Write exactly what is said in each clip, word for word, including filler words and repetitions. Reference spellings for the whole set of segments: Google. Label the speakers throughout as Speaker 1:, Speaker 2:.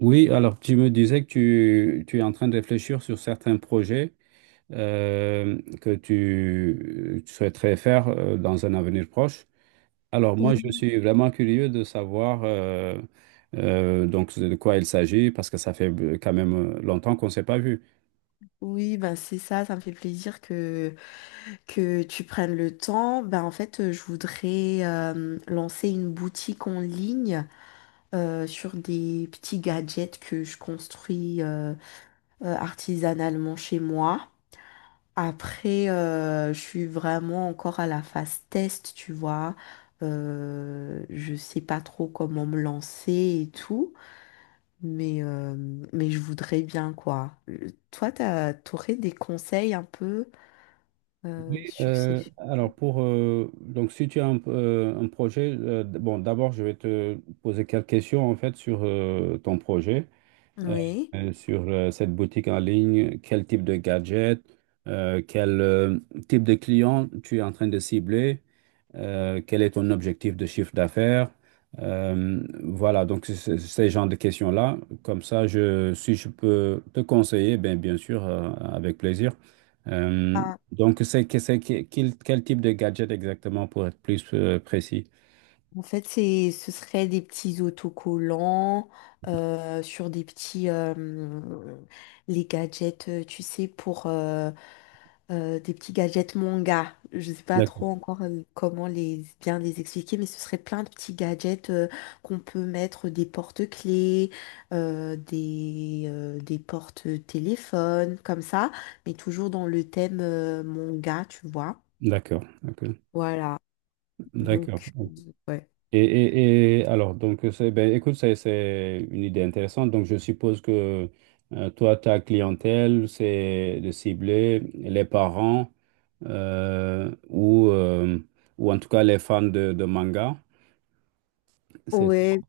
Speaker 1: Oui, alors tu me disais que tu, tu es en train de réfléchir sur certains projets euh, que tu, tu souhaiterais faire euh, dans un avenir proche. Alors moi, je
Speaker 2: Oui,
Speaker 1: suis vraiment curieux de savoir euh, euh, donc de quoi il s'agit parce que ça fait euh, quand même euh, longtemps qu'on ne s'est pas vu.
Speaker 2: oui, ben c'est ça, ça me fait plaisir que, que tu prennes le temps. Ben en fait, euh, je voudrais euh, lancer une boutique en ligne euh, sur des petits gadgets que je construis euh, euh, artisanalement chez moi. Après, euh, je suis vraiment encore à la phase test, tu vois. Euh, je sais pas trop comment me lancer et tout. Mais, euh, mais je voudrais bien, quoi. Euh, Toi, t'as, t'aurais des conseils un peu euh, sur ces
Speaker 1: Euh,
Speaker 2: films?
Speaker 1: alors pour euh, donc si tu as un, euh, un projet, euh, d- bon d'abord je vais te poser quelques questions en fait sur euh, ton projet. euh,
Speaker 2: Oui.
Speaker 1: euh, Sur euh, cette boutique en ligne, quel type de gadget, euh, quel euh, type de client tu es en train de cibler, euh, quel est ton objectif de chiffre d'affaires. Euh, voilà, donc c'est- c'est- ces genres de questions-là, comme ça, je, si je peux te conseiller, ben, bien sûr, euh, avec plaisir. Euh,
Speaker 2: Ah,
Speaker 1: donc, c'est que- c'est que- quel, quel type de gadget exactement pour être plus euh, précis?
Speaker 2: en fait, c'est, ce serait des petits autocollants euh, sur des petits... euh, les gadgets, euh, tu sais, pour, euh, euh, des petits gadgets manga. Je sais pas trop
Speaker 1: D'accord,
Speaker 2: encore euh, comment les bien les expliquer, mais ce serait plein de petits gadgets euh, qu'on peut mettre des porte-clés, euh, des, euh, des porte-téléphones, comme ça, mais toujours dans le thème euh, manga, tu vois.
Speaker 1: d'accord, d'accord.
Speaker 2: Voilà.
Speaker 1: D'accord.
Speaker 2: Donc, euh, ouais.
Speaker 1: Et, et, et alors, donc, euh, c'est, ben, écoute, c'est, c'est une idée intéressante. Donc, je suppose que euh, toi, ta clientèle, c'est de cibler les parents euh, ou, euh, ou en tout cas les fans de, de manga. C'est ça.
Speaker 2: Ouais,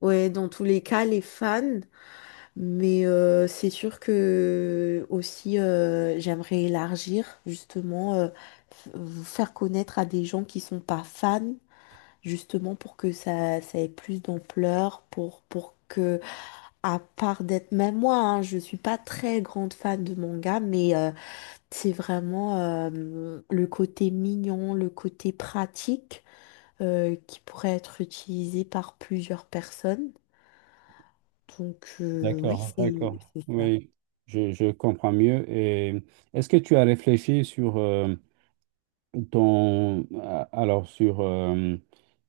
Speaker 2: ouais, dans tous les cas, les fans. Mais euh, c'est sûr que aussi euh, j'aimerais élargir justement euh, f- vous faire connaître à des gens qui sont pas fans justement pour que ça ça ait plus d'ampleur pour pour que à part d'être même moi hein, je suis pas très grande fan de manga mais euh, c'est vraiment euh, le côté mignon le côté pratique euh, qui pourrait être utilisé par plusieurs personnes donc euh, oui
Speaker 1: D'accord,
Speaker 2: c'est
Speaker 1: d'accord.
Speaker 2: c'est ça.
Speaker 1: Oui, je, je comprends mieux. Et est-ce que tu as réfléchi sur euh, ton, a- alors, sur euh,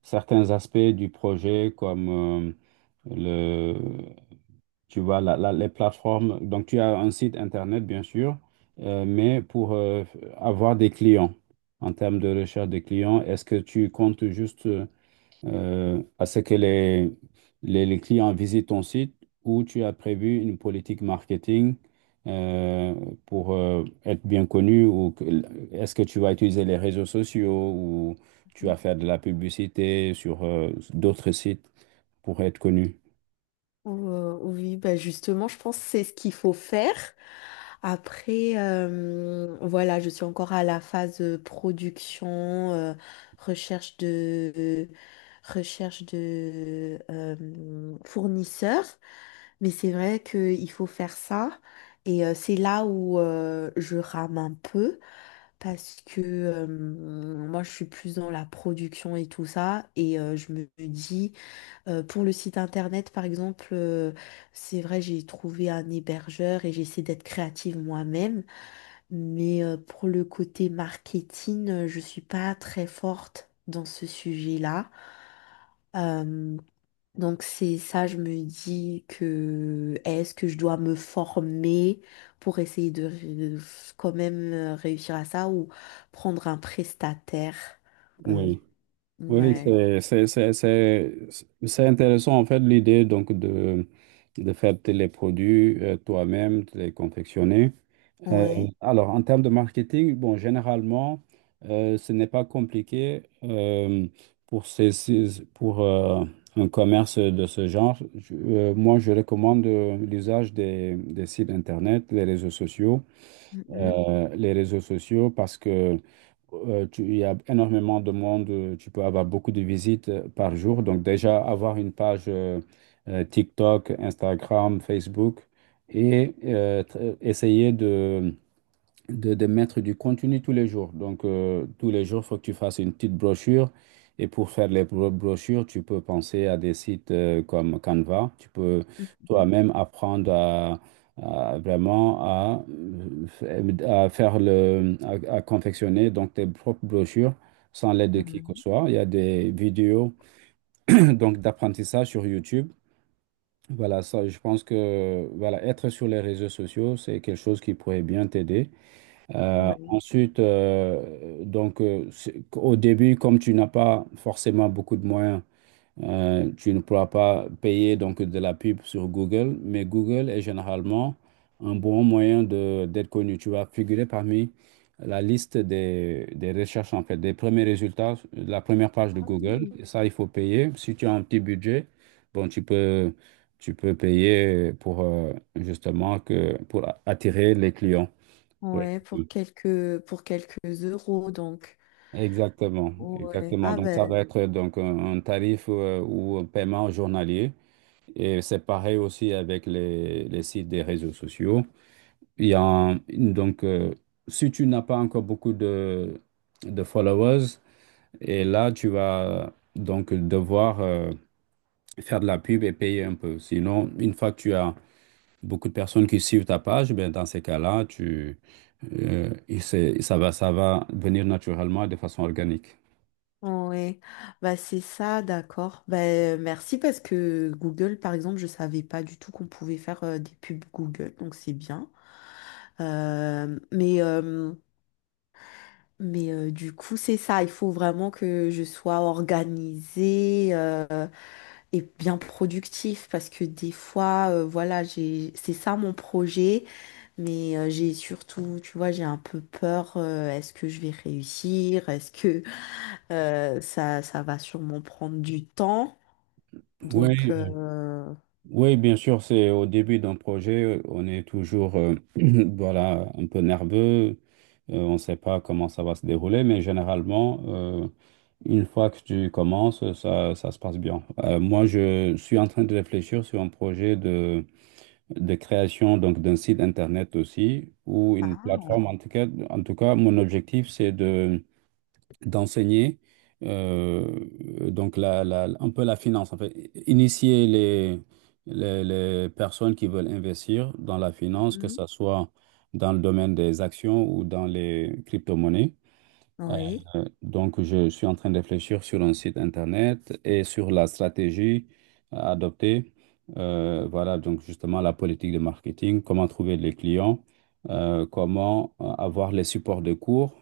Speaker 1: certains aspects du projet comme euh, tu vois, la- la- les plateformes, donc tu as un site internet, bien sûr, euh, mais pour euh, avoir des clients, en termes de recherche de clients, est-ce que tu comptes juste euh, à ce que les, les, les clients visitent ton site ou tu as prévu une politique marketing euh, pour euh, être bien connu ou que- est-ce que tu vas utiliser les réseaux sociaux ou tu vas faire de la publicité sur euh, d'autres sites pour être connu?
Speaker 2: Euh, oui, bah justement, je pense que c'est ce qu'il faut faire. Après, euh, voilà, je suis encore à la phase euh, production, euh, recherche de, recherche de euh, fournisseurs. Mais c'est vrai qu'il faut faire ça. Et euh, c'est là où euh, je rame un peu parce que euh, moi, je suis plus dans la production et tout ça. Et euh, je me dis... Euh, pour le site internet, par exemple, euh, c'est vrai, j'ai trouvé un hébergeur et j'essaie d'être créative moi-même, mais euh, pour le côté marketing, euh, je suis pas très forte dans ce sujet-là. Euh, donc c'est ça, je me dis que est-ce que je dois me former pour essayer de ré- quand même euh, réussir à ça ou prendre un prestataire? Euh,
Speaker 1: Oui. Oui,
Speaker 2: ouais.
Speaker 1: c'est c'est- c'est- c'est- c'est intéressant en fait l'idée donc de, de faire tes- les produits euh, toi-même, de les confectionner. Euh,
Speaker 2: Ouais.
Speaker 1: alors en termes de marketing, bon, généralement, euh, ce n'est pas compliqué euh, pour, ces, ces- pour euh, un commerce de ce genre. Je- euh, moi, je recommande euh, l'usage des, des sites internet, les réseaux sociaux,
Speaker 2: Mhm.
Speaker 1: euh, les réseaux sociaux parce que euh, tu- il y a énormément de monde, euh, tu peux avoir beaucoup de visites euh, par jour. Donc déjà, avoir une page euh, euh, TikTok, Instagram, Facebook et euh, tr- essayer de de, de mettre du contenu tous les jours. Donc, euh, tous les jours, il faut que tu fasses une petite brochure. Et pour faire les bro- brochures, tu peux penser à des sites euh, comme Canva. Tu peux
Speaker 2: Mhm.
Speaker 1: toi-même apprendre à, à vraiment à, euh, à faire le, à, à confectionner donc tes propres brochures sans l'aide de qui que ce
Speaker 2: Mhm.
Speaker 1: soit. Il y a des vidéos donc d'apprentissage sur YouTube. Voilà, ça, je pense que voilà, être sur les réseaux sociaux, c'est quelque chose qui pourrait bien t'aider. Euh,
Speaker 2: Oui.
Speaker 1: ensuite, euh, donc, euh, c'est- au début, comme tu n'as pas forcément beaucoup de moyens, euh, tu ne pourras pas payer donc de la pub sur Google, mais Google est généralement un bon moyen de d'être connu. Tu vas figurer parmi la liste des, des recherches, en fait, des premiers résultats, de la première page de Google. Et ça, il faut payer. Si tu as un petit budget, bon, tu peux, tu peux payer pour euh, justement que, pour attirer les clients. Pour
Speaker 2: Ouais, pour quelques pour quelques euros donc.
Speaker 1: Exactement,
Speaker 2: Ouais.
Speaker 1: exactement.
Speaker 2: Ah
Speaker 1: Donc ça
Speaker 2: ben
Speaker 1: va être donc un, un tarif euh, ou un paiement journalier. Et c'est pareil aussi avec les, les sites des réseaux sociaux. Il y a un- donc euh, Si tu n'as pas encore beaucoup de, de followers, et là tu vas donc devoir euh, faire de la pub et payer un peu. Sinon, une fois que tu as beaucoup de personnes qui suivent ta page, ben dans ces cas-là, tu euh, et c'est- ça va ça va venir naturellement de façon organique.
Speaker 2: ouais. Bah c'est ça, d'accord. Ben merci parce que Google, par exemple, je savais pas du tout qu'on pouvait faire euh, des pubs Google, donc c'est bien. Euh, mais euh, mais euh, du coup, c'est ça, il faut vraiment que je sois organisée euh, et bien productif parce que des fois, euh, voilà, j'ai c'est ça mon projet. Mais euh, j'ai surtout, tu vois, j'ai un peu peur. Euh, est-ce que je vais réussir? Est-ce que euh, ça, ça va sûrement prendre du temps? Donc,
Speaker 1: Oui.
Speaker 2: euh,
Speaker 1: Oui, bien sûr, c'est au début d'un projet, on est toujours euh, voilà, un peu nerveux, euh, on ne sait pas comment ça va se dérouler, mais généralement, euh, une fois que tu commences, ça, ça se passe bien. Euh, moi, je suis en train de réfléchir sur un projet de, de création donc d'un site internet aussi, ou une
Speaker 2: ah,
Speaker 1: plateforme. En tout cas, en tout cas, mon objectif, c'est d'enseigner euh, donc la, la- un peu la finance, en fait, initier les, les, les personnes qui veulent investir dans la finance, que
Speaker 2: mhm,
Speaker 1: ce soit dans le domaine des actions ou dans les crypto-monnaies.
Speaker 2: oui,
Speaker 1: Euh, donc, je suis en train de réfléchir sur un site internet et sur la stratégie à adopter. Euh, voilà, donc justement la politique de marketing, comment trouver les clients, euh, comment euh, avoir les supports de cours.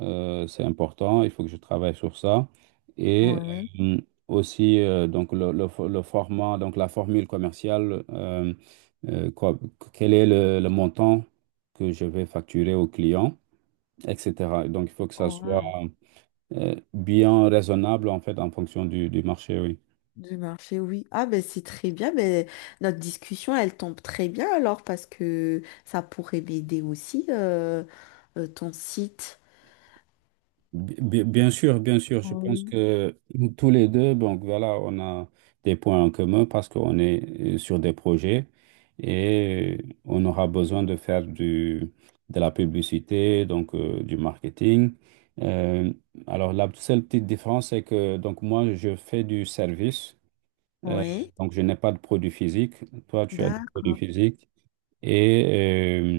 Speaker 1: Euh, c'est important, il faut que je travaille sur ça. Et
Speaker 2: ouais,
Speaker 1: euh, aussi, euh, donc le, le fo- le format, donc la formule commerciale, euh, euh, quoi- quel est le le montant que je vais facturer au client et cætera. Donc, il faut que ça
Speaker 2: oh,
Speaker 1: soit
Speaker 2: wow.
Speaker 1: euh, bien raisonnable en fait en fonction du, du marché, oui.
Speaker 2: Du marché, oui. Ah, ben c'est très bien. Ben, notre discussion, elle tombe très bien alors parce que ça pourrait m'aider aussi, euh, euh, ton site.
Speaker 1: Bi- bi- Bien sûr, bien sûr, je pense
Speaker 2: Oui.
Speaker 1: que nous tous les deux, donc voilà, on a des points en commun parce qu'on est euh, sur des projets et on aura besoin de faire du, de la publicité, donc euh, du marketing. Euh, alors la seule petite différence, c'est que donc moi, je fais du service, euh,
Speaker 2: Oui,
Speaker 1: donc je n'ai pas de produit physique. Toi, tu as des produits
Speaker 2: d'accord.
Speaker 1: physiques. Et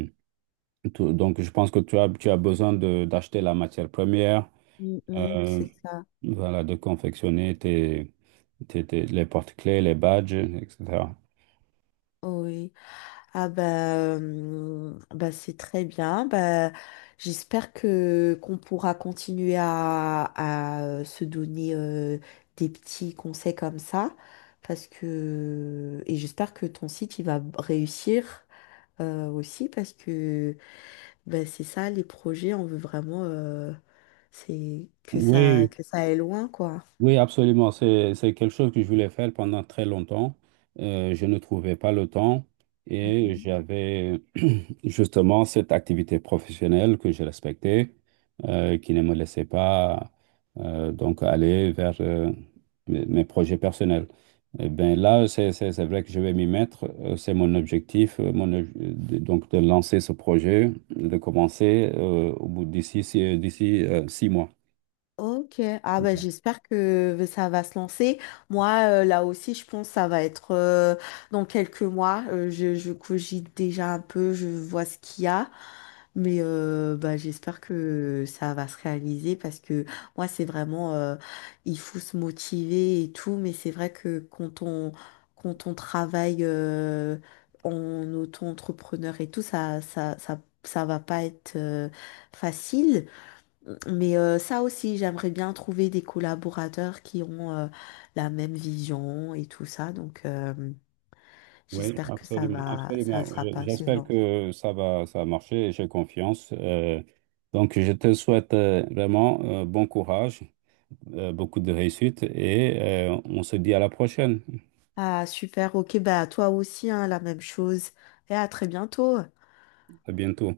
Speaker 1: euh, tout- donc, je pense que tu as, tu as besoin de, d'acheter la matière première,
Speaker 2: Mm, mm,
Speaker 1: euh,
Speaker 2: c'est ça.
Speaker 1: voilà, de confectionner tes, tes- tes- les porte-clés, les badges, et cætera.
Speaker 2: Oui. Ah bah, hum, bah c'est très bien. Bah, j'espère que qu'on pourra continuer à, à, euh, se donner euh, des petits conseils comme ça. Parce que et j'espère que ton site il va réussir euh, aussi parce que bah, c'est ça les projets, on veut vraiment euh, c'est que ça
Speaker 1: Oui,
Speaker 2: que ça aille loin quoi.
Speaker 1: oui, absolument. C'est, c'est quelque chose que je voulais faire pendant très longtemps. Euh, je ne trouvais pas le temps
Speaker 2: Mm,
Speaker 1: et
Speaker 2: mm.
Speaker 1: j'avais justement cette activité professionnelle que je respectais, euh, qui ne me laissait pas euh, donc aller vers euh, mes, mes projets personnels. Eh bien là, c'est c'est- c'est vrai que je vais m'y mettre. euh, C'est mon objectif, euh, mon, ob- de- donc de lancer ce projet, de commencer euh, au bout d'ici six- d'ici euh, six mois.
Speaker 2: Ok, ah ben j'espère que ça va se lancer. Moi, euh, là aussi, je pense que ça va être euh, dans quelques mois. Euh, je, je cogite déjà un peu, je vois ce qu'il y a. Mais euh, bah, j'espère que ça va se réaliser parce que moi, c'est vraiment, euh, il faut se motiver et tout. Mais c'est vrai que quand on, quand on travaille euh, en auto-entrepreneur et tout, ça, ça, ça, ça va pas être euh, facile. Mais euh, ça aussi, j'aimerais bien trouver des collaborateurs qui ont euh, la même vision et tout ça. Donc, euh,
Speaker 1: Oui,
Speaker 2: j'espère que ça
Speaker 1: absolument,
Speaker 2: va, ça ne
Speaker 1: absolument.
Speaker 2: sera
Speaker 1: Je-
Speaker 2: pas assez
Speaker 1: J'espère
Speaker 2: lent.
Speaker 1: que ça va, ça va marcher et j'ai confiance. Euh, donc, je te souhaite euh, vraiment euh, bon courage euh, beaucoup de réussite et euh, on se dit à la prochaine.
Speaker 2: Ah, super. Ok, bah, toi aussi, hein, la même chose. Et à très bientôt.
Speaker 1: À bientôt.